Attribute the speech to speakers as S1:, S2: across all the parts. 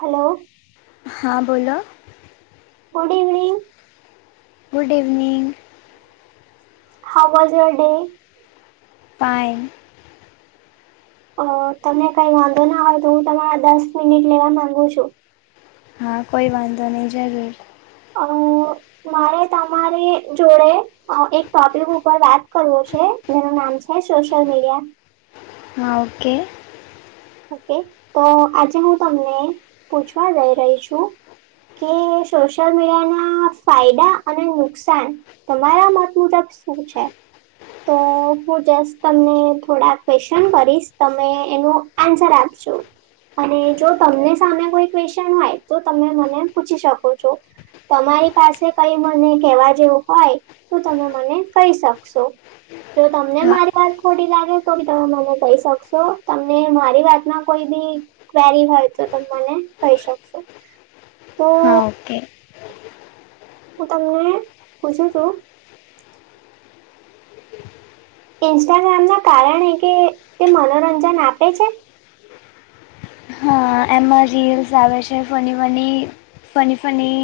S1: Hello
S2: હા બોલો
S1: good evening
S2: good evening
S1: હા વોઝ યર ડે
S2: પાં
S1: અ તમને કઈ વાંધો ના હોય તો હું તમારા દસ મિનિટ લેવા માંગુ છુ.
S2: હા કોઈ વાંધો નહીં જરૂર
S1: અ મારે તમારી જોડે એક ટોપિક ઉપર વાત કરવો છે જેનું નામ છે સોશિયલ મીડિયા
S2: હા ઓકે
S1: ઓકે તો આજે હું તમને પૂછવા જઈ રહી છું કે સોશિયલ મીડિયા ના ફાયદા અને નુકસાન તમારા મત મુ તબ શું છે તો હું જસ્ટ તમને થોડાક ક્વેશન કરીશ તમે એનું આન્સર આપજો અને જો તમને સામે કોઈ ક્વેશન હોય તો તમે મને પૂછી શકો છો તમારી પાસે કઈ મને કવા જેવું હોય તો તમે મને કહી શકશો જો તમને
S2: હા
S1: મારી વાત ખોટી લાગે તો બી તમે મને કહી શકશો તમનેરી મારી વાતમાં કોઈ બી ક્વેરી હોય તો તમે મને કહી શકશો તો
S2: હા ઓકે
S1: હું તમને પૂછું છું ઇન્સ્ટાગ્રામ ના કારણે કે તે મનોરંજન આપે છે
S2: એમાં રીલ્સ આવે છે funny money funny funny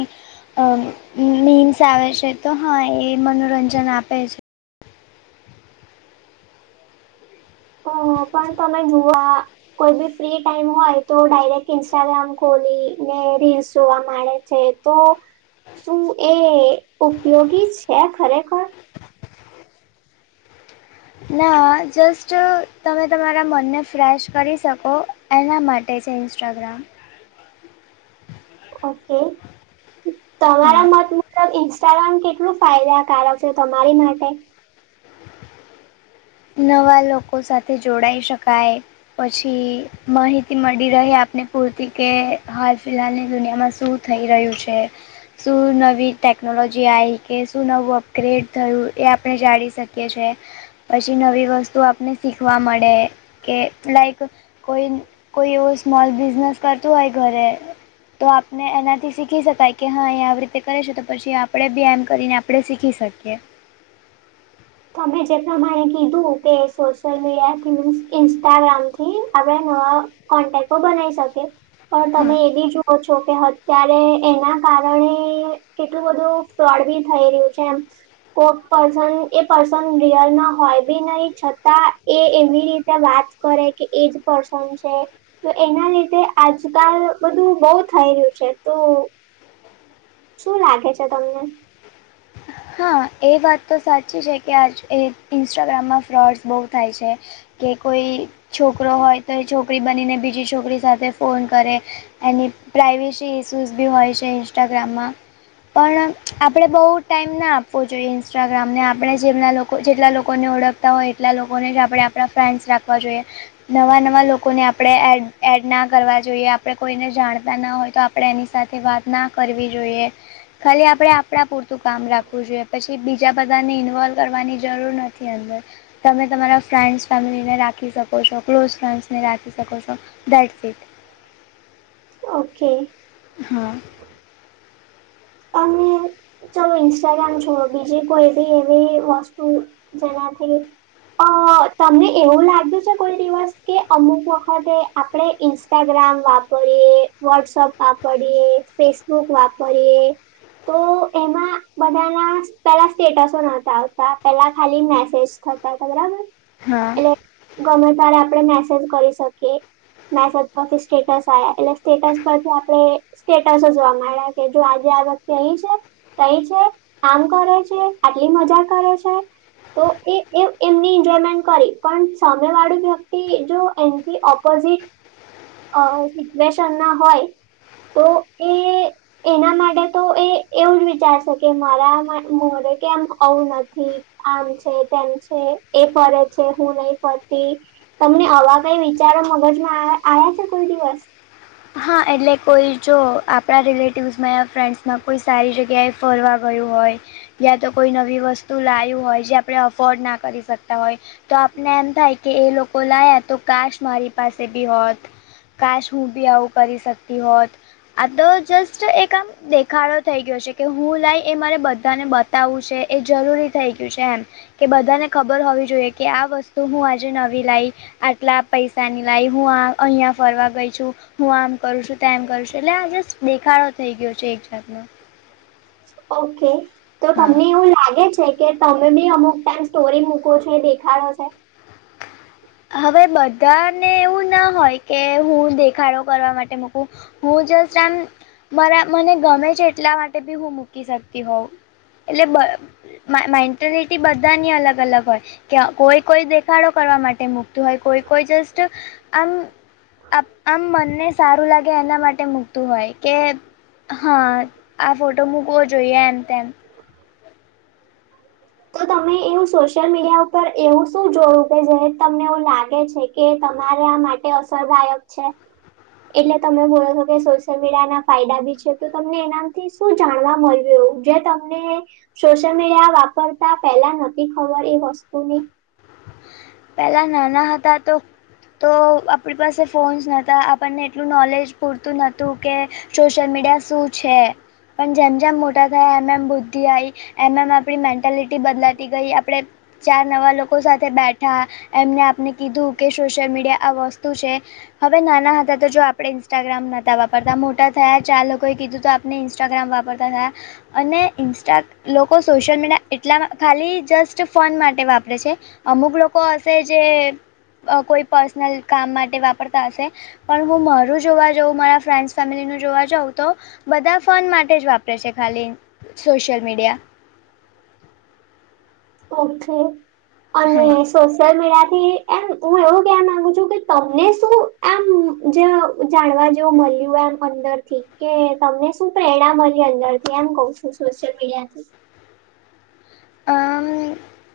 S2: memes આવે છે તો હા એ મનોરંજન આપે છે
S1: હ પણ તમે જોુવા કોઈ બી ફ્રી ટાઈમ હોય તો ડાયરેક્ટ ઇન્સ્ટાગ્રામ ખોલીને રીલ્સ જોવા મળે છે તો શું એ ઉપયોગી છે ખરેખર
S2: ના જસ્ટ તમે તમારા મનને ફ્રેશ કરી શકો એના માટે છે ઇન્સ્ટાગ્રામ
S1: ઓકે તમારા
S2: હા
S1: મતમાં મલ ઇન્સ્ટાગ્રામ કેટલું ફાયદાકારક છે તમારી માટે
S2: નવા લોકો સાથે જોડાઈ શકાય પછી માહિતી મળી રહે આપને પૂરતી કે હાલ ફિલહાલ ની દુનિયામાં શું થઈ રહ્યું છે શું નવી ટેકનોલોજી આવી કે શું નવું અપગ્રેડ થયું એ આપણે જાણી શકીએ છ છે પછી નવી વસ્તુ આપને શીખવા મળે કે લઇક કોઈ કોઈ એવો સ્મોલ બિઝનેસ કરતું હોય ઘરે તો આપને એનાથી શીખી શકાય કે હા એયા આવી રીતે કરે છે તો પછી આપણેે બી એમ કરીને આપણે શીખી શકીએ
S1: તમે જે પ્રમાણે કીધું કે સોશિયલ મીડિયા થી મીન્સ ઇન્સ્ટાગ્રામ થી આપણે ન કોન્ટેકો બનાવી શકે પણ
S2: હા
S1: તમે એ બી જોુઓ છો કે અત્યારે એના કારણે કેટલું બધું ફ્રોડ બી થઈ રહ્યું છે એમ કો પન એ પર્સન રિયલમાં હોય બી નહીિ છતાં એ એવી રીતે વાત કરે કે એજ પર્સન છે તો એના લીધે આજકાલ બધું બહુ થઈ રહ્યું છે તો શું લાગે છે તમને
S2: હા એ વાત તો સાચી છે કે આજ એ ઇન્સ્ટાગ્રામમાં ફ્રોડ્સ બહુ થાય છે કે કોઈ છોકરો હોય તો એ છોકરી બનીને બીજી છોકરી સાથે ફોન કરે એની પ્રઇવેસી ઇસ્યુઝ બી હોય છે ઇન્સ્ટાગ્રામમાં પણ આપણે બહુ એ આપવું જોઈએ ઇન્સ્ટાગ્રામને આપણે જેમના લોકો જેટલા લોકોને ઓળખતા હોય એટલા લોકોને જ આપણે પ્રફરેન્સ રાખવા જોઈએ નવા નવા લોકોને આપણેડ એડ ના કરવા જોઈએ આપણે કોઈને જાણતા ના હોય તો આપ એની સાથે વાત ના કરવી જોઈએ ખાલી આપણે આપણા પૂર કામ રાખવું જોઈએ પછી બીજા બધાને ઇન્વોલ્વ કરવાની જરૂર નથી અંદર તમે તમારા ફ્રેન્ડ્સ ફેમિલીને રાખી શકો છો ક્લોઝ ફ્રેન્ડ્સને રાખી શકો છો થેટ્સ ઇટ.
S1: ઓકે.
S2: હા.
S1: અને ચાલો ઇન્સ્ટાગ્રામ છોડ દીજિયે કોઈ બી એવી વસ્તુ જેનાથી અ તમને એવું લાગ્યું છે કોઈ દિવસ કે અમુક વખતે આપણે ઇન્સ્ટાગ્રામ વાપરીએ, વોટ્સઅપ વાપરીએ, ફેસબુક વાપરીએ, તો એમાં. બધા ના પેલા સ્ટેટસો નતા આવતા પેલા ખાલી મેસેજ થતા હતા બરાબર.
S2: હા
S1: એટલે ગમે તારે આપણે મેસેજ કરી શકીએ. મેસેજ પરથી સ્ટેટસ આયા એટલે સ્ટેટસ પરથી આપડે સ્ટેટસ જોવા મળ્યા કે જો આજે આ વ્યક્તિ કંઈ છે. તઈ છે. કામ કરે છે આટલી મજા કરે છે. તો એ એમની એન્જોયમેન્ટ કરી પણ સામેવાળુ વ્યક્તિ જો એનથી ઓપ ઓપોઝિટ. અ સીટવ્યસન ના હોય તો એ એના માટે તો એ એવું જ વિચારશે કે મારા મોડે કે આમ આવું નથી. આમ છે તેમ છે એ ફરે છે હું નહી ફરતી. તમને આવા કઈ વિચારો મગજમાં આયા આયા છે કોઈ દિવસ.
S2: હા એટલે કોઈ જો આપણા રિલેટિવસમાં ફ્રેન્ડ્સમાં કોઈ સારી જગ્યાએ ફરવા ગયું હોય. યા તો કોઈ નવી વસ્તુ લાયુ હોય જે આપણે અફોર્ડ ના કરી શકતા હોય. તો આપને એમ થાય કે એ લોકો લાયા તો કાશ મારી પાસે બી હોત. કાશ હું બી આવું કરી શકતી હોત આ તો જસ્ટ એક આમ દેખાડો થઈ ગયો છે કે હું લાઈ એ મારે બધાને બતાવવું છે એ જરૂરી થઈ ગયું છે એમ. કે બધાને ખબર હોવી જોઈએ કે આ વસ્તુ હું આજે નવી લાઈ. આટલા પૈસાની લાઈ હું આ અહિયાં ફરવા ગઈ છું. હું આમ કરું છું તેમ કરું છું એટલે આ જસ્ટ દેખાડો થઈ ગયો છે એક જાતનો.
S1: ઓકે તો
S2: હા
S1: તમને એવું લાગે છે કે તમે બી અમુક ટાઈમ સ્ટોરી મૂકો છો દેખાડો છે.
S2: હવે બધાને એવું ના હોય કે હું દેખાડો કરવા માટે મૂકું. હું જસ્ટ આમ મારા મને ગમે છે એટલા માટે બી હું મૂકી શકતી હોઉં. એટલે બ મેન્ટેલિટી બધાની અલગ-અલગ હોય કે કોઈ કોઈ દેખાડો કરવા માટે તે મુકતું હોય કોઈ-કોઈ જસ્ટ આમ આમ આમ મનને સારું લાગે એના માટે મૂકતું હોય કે હા આ ફોટો મૂકવો જોઈએ એમ તેમ.
S1: [inaudible] તો તમે એવું સોશિયલ મીડિયા ઉપર એવું શું જોયું કે જે તમને એવું લાગે છે. કે તમારા માટે અસરદાયક છે એટલે તમે બોલો છો કે સોશિયલ મીડિયાના ફાયદા બી છે તો તમને એનાથી શું જાણવા મળ્યું એવું જે તમને સોશિયલ મીડિયા વાપરતા પહેલા નતી ખબર એ વસ્તુની.
S2: પેલા નાના હતા તો. તો આપણી પાસે ફોન્સ નહોતા આપણને એટલું નોલેજ પૂરતું નહોતું કે સોશિયલ મીડિયા શું છે પણ જેમ-જેમ મોટા થયા એમ-એમ બ બુદ્ધિ આવી એમ-એમ આપણી મેન્ટલિટી બદલાતી ગઈ આપણે ચાર નવા લોકો સાથે બેઠ ઠા એમને આપને કીધું કે સોશિયલ મીડિયા આ વસ્તુ છે. હવે નાના હતા તો જો આપડે ઇન્સ્ટાગ્રામ નતા વાપરતા મોટા થયા ચાર લોકોએ કીધું તો આપ ને ઇન્સ્ટાગ્રામ વાપરતા થાય અને ઇન્સ્ટા લોકો સોશિયલ મીડિયા એટલા ખાલી જસ્ટ ફોન માટે વાપરે છે. અમુક લોકો [unintelligible] કોઈ પર્સનલ કામ માટે વાપરતા હશે પણ હું મારું જોવા જઉં મારા ફ્રેન્ડસ ફેમિલી ન જોવા જઉ તો બધા ફન માટે જ વાપરે છે ખાલી સોશિયલ મીડિયા
S1: ઓકે અને સોશિયલ મીડિયા થી એમ હું એવું કેવા માંગુ છું કે તમને શું એમ જે જાણવા જેવું મળ્યું એમ અંદર થી કે તમને શું પ્રેરણા મળી અંદર થી એમ કવુ છું સોશિયલ મીડિયા થી
S2: અમ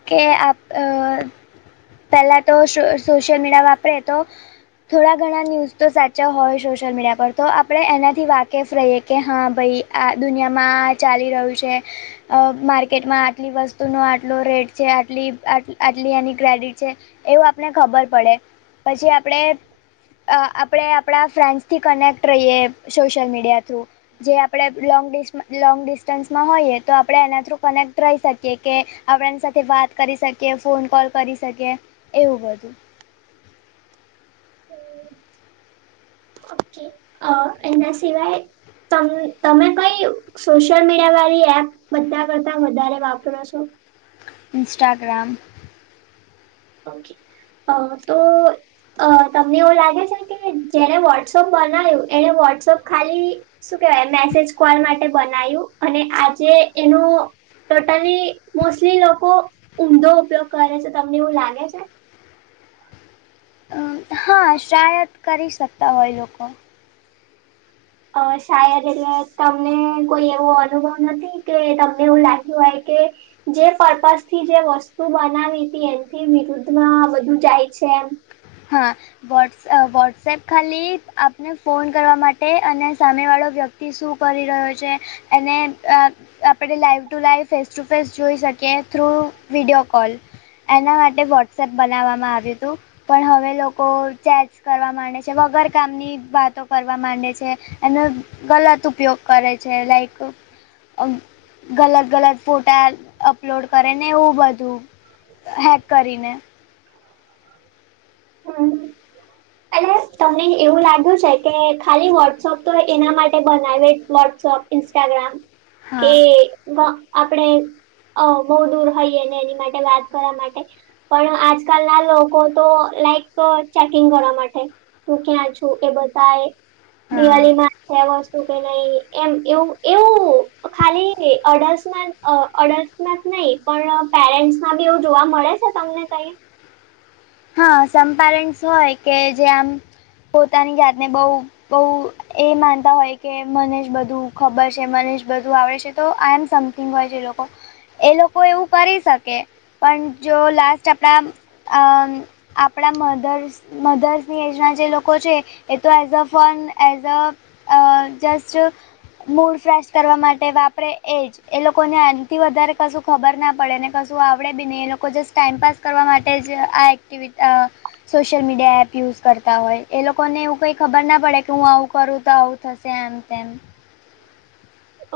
S2: કે આપ અ પેલા તો સોશિયલ મીડિયા વાપરે તો થોડા ઘણા ન્યૂઝ તો સાચા હોય સોશિયલ મીડિયા પર તો આપણે એનાથી વાકેફ રહીએ કે હા ભાઈ આ દુનિયામાં ચાલી રહ્યું છે અ માર્કેટમાં આટલી વસ્તુનો આટલો રેટ છે આટલી આટલી એની ક્રેડિટ છે એવું આપને ખબર પડે પછી આપડે અ આપડે આપડા ફ્રેન્ડ્સ થી કનેક્ટ રહીએ સોશિયલ મીડિયા થ્રુ જે આપડે લોંગ ડિસ લોંગ ડિસ્ટન્સમાં હોઈએ તો આપડણે એના થ્રુ કનેક્ટ ટ્રઇ શકીએ કે આપડે એની સાથે વાત કરી શકીએ ફોન કોલ કરી શકીએ એવું બધું
S1: ઓકે અ એના સિવાય તમ તમે કઈ સોશિયલ મીડિયા વાળી એપ બધા કરતા વધારે વાપરો છો
S2: ઇન્સ્ટાગ્રામ
S1: [unintelligible] અ તમને એવું લાગે છે કે જેને વોટ્સઅપ બનાવ્યું એને વોટ્સઅપ ખાલી શું કેહેવાય મેસેજ કોલ માટે બનાયું અને આજે એનું ટોટાલી મોસ્ટલી લોકો ઊંધો ઉપયોગ કરે છે તમને એવું લાગે છે
S2: હા શાયદ કરી શકતા હોય લોકો
S1: અ શાયદ એટલે તમને કોઈ એવો અનુભવ નથી કે તમને એવું લાગ્યું હોય કે જે પર્પસ થી જે વસ્તુ બનાવી હતી એમથી વિરુદ્ધમાં બધું જાય છે એમ
S2: હા વોટસ વોટ્સએપ ખાલી આપને ફોન કરવા માટે અને સામેવાળો વ્યક્તિ તી શું કરી રહ્યો છે એને આપણે live to live face to face જોઈ શકીએ થ્રુ વિડીયો કોલ એના માટે વોટ્સએપ બનાવવામાં આવ્યું હતું પણ હવે લોકો ચેટ કરવા માંડે છે વગર કામની વાતો કરવા માંડે છે એનો ગલત ઉપયોગ કરે છે લાઈક ગલત ગલત ફોટા અપલોડ કરે ને એવું બધું હેક કરીને
S1: હમ્મ અને તમને એવું લાગ્યું છે કે ખાલી વોટ્સઅપ તો એના માટે બનાવે વોટ્સઅપ ઇન્સ્ટાગ્રામ
S2: હા
S1: કે આપણે અ બહુ દૂર હઈએ અનેને એની માટે વાત કરવા માટે પણ આજકાલ ના લોકો તો લાઈક ચેકિંગ કર માટે તું ક્યાં છુ એ બધ
S2: હા
S1: દિવાળી માટે વસ્તુ કે નહી એમ એવું એવું ખાલી અડલમાં અડલ્ટમાં નહી પણ પેરેન્ટ્સ માં બી એવું જોવા મળે છે તમને કઈ
S2: હા સંપરેન્ટ હોય કે જે આમ પોતાની જાતને બહ બહ એ માનતા હોય કે મનેષ બધું ખબર છે મનેષ બધું આવડે છે તો આઈ એમ સમ હોય જે લોકો એ લોકો એવું કરી શકે પણ જો લાસ્ટ આપણા અ આપણા મધર્સ મધર્સની એજના જે લોકો છે એ તો as a fun as a a just mood fresh કરવા માટે વાપરે એ જ એ લોકોને આનથી વધારે કશું ખબર ના પડે ને કશું આવડે બી નહી એ લોકો જસ્ટ ટાઈમપાસ કરવા માટે જ આ એક્ટિવિ અ સોશિયલ મીડિયા એપ યુઝ કરતા હોય એ લોકોને એવું કંઈ ખબર ના પડે કે હું આવું કરું તો આવું થશે આમ તેમ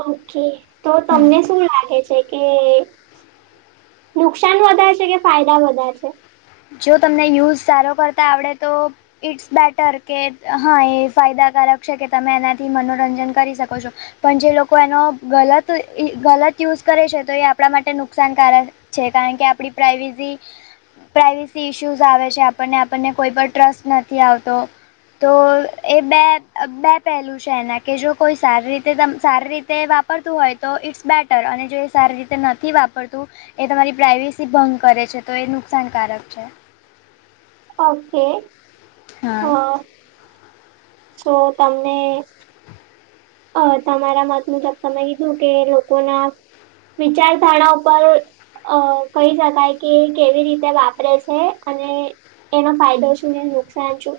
S1: ઓકે તો તમને
S2: હમ
S1: શું લાગે છે કે નુકસાન વધારે છે કે ફાયદા વધારે છે
S2: જો તમને યુઝ સારો કરતા આવડે તો ઇટ્સ બેટર કે હા એ ફાયદાકારક છે કે તમે એનાથી મનોરંજન કરી શકો છો પણ જે લોકો એનો ગલત ગલત યુઝ કરે છે તો એ આપણા માટે નુકસાનકારક છે કારણ કે આપડી પ્રઇવેસી પ્રાાઈવેસી ઇસ્યુઝ આવે છે આપને આપને કોઈ પણ ટ્રસ્ટ નથી આવતો તો એ બે બે પહેલું છે એના કે જો કોઈ સારી તે ત સારી રીતે વાપરતું હોય તો ઇટ્સ બેટર અને જો એ સારી રીતે નથી વાપરતું એ તમારી પ્રાઇવેસી ભંગ કરે છે તો એ નુકસાનકારક છે
S1: ઓકે હ
S2: હા
S1: સો તમને અ તમારા મત મૂજબ તમે કીધું કે લોકો ના વિચારધારા ઉપર અ કહી શકાય કે કેવી રીતે વાપરે છે અને એનો ફાયદો શું ને એ નુકસાન શું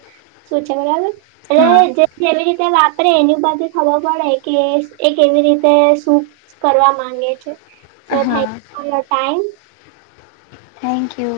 S1: શું છે બરાબર એટલે
S2: હા
S1: જે કેવી રીતે વાપરે એની બાજુ ખબર પડે કે એ કેવી રીતે શૂપ કરવા માંગે છે સો
S2: હા
S1: thank for a time
S2: thank you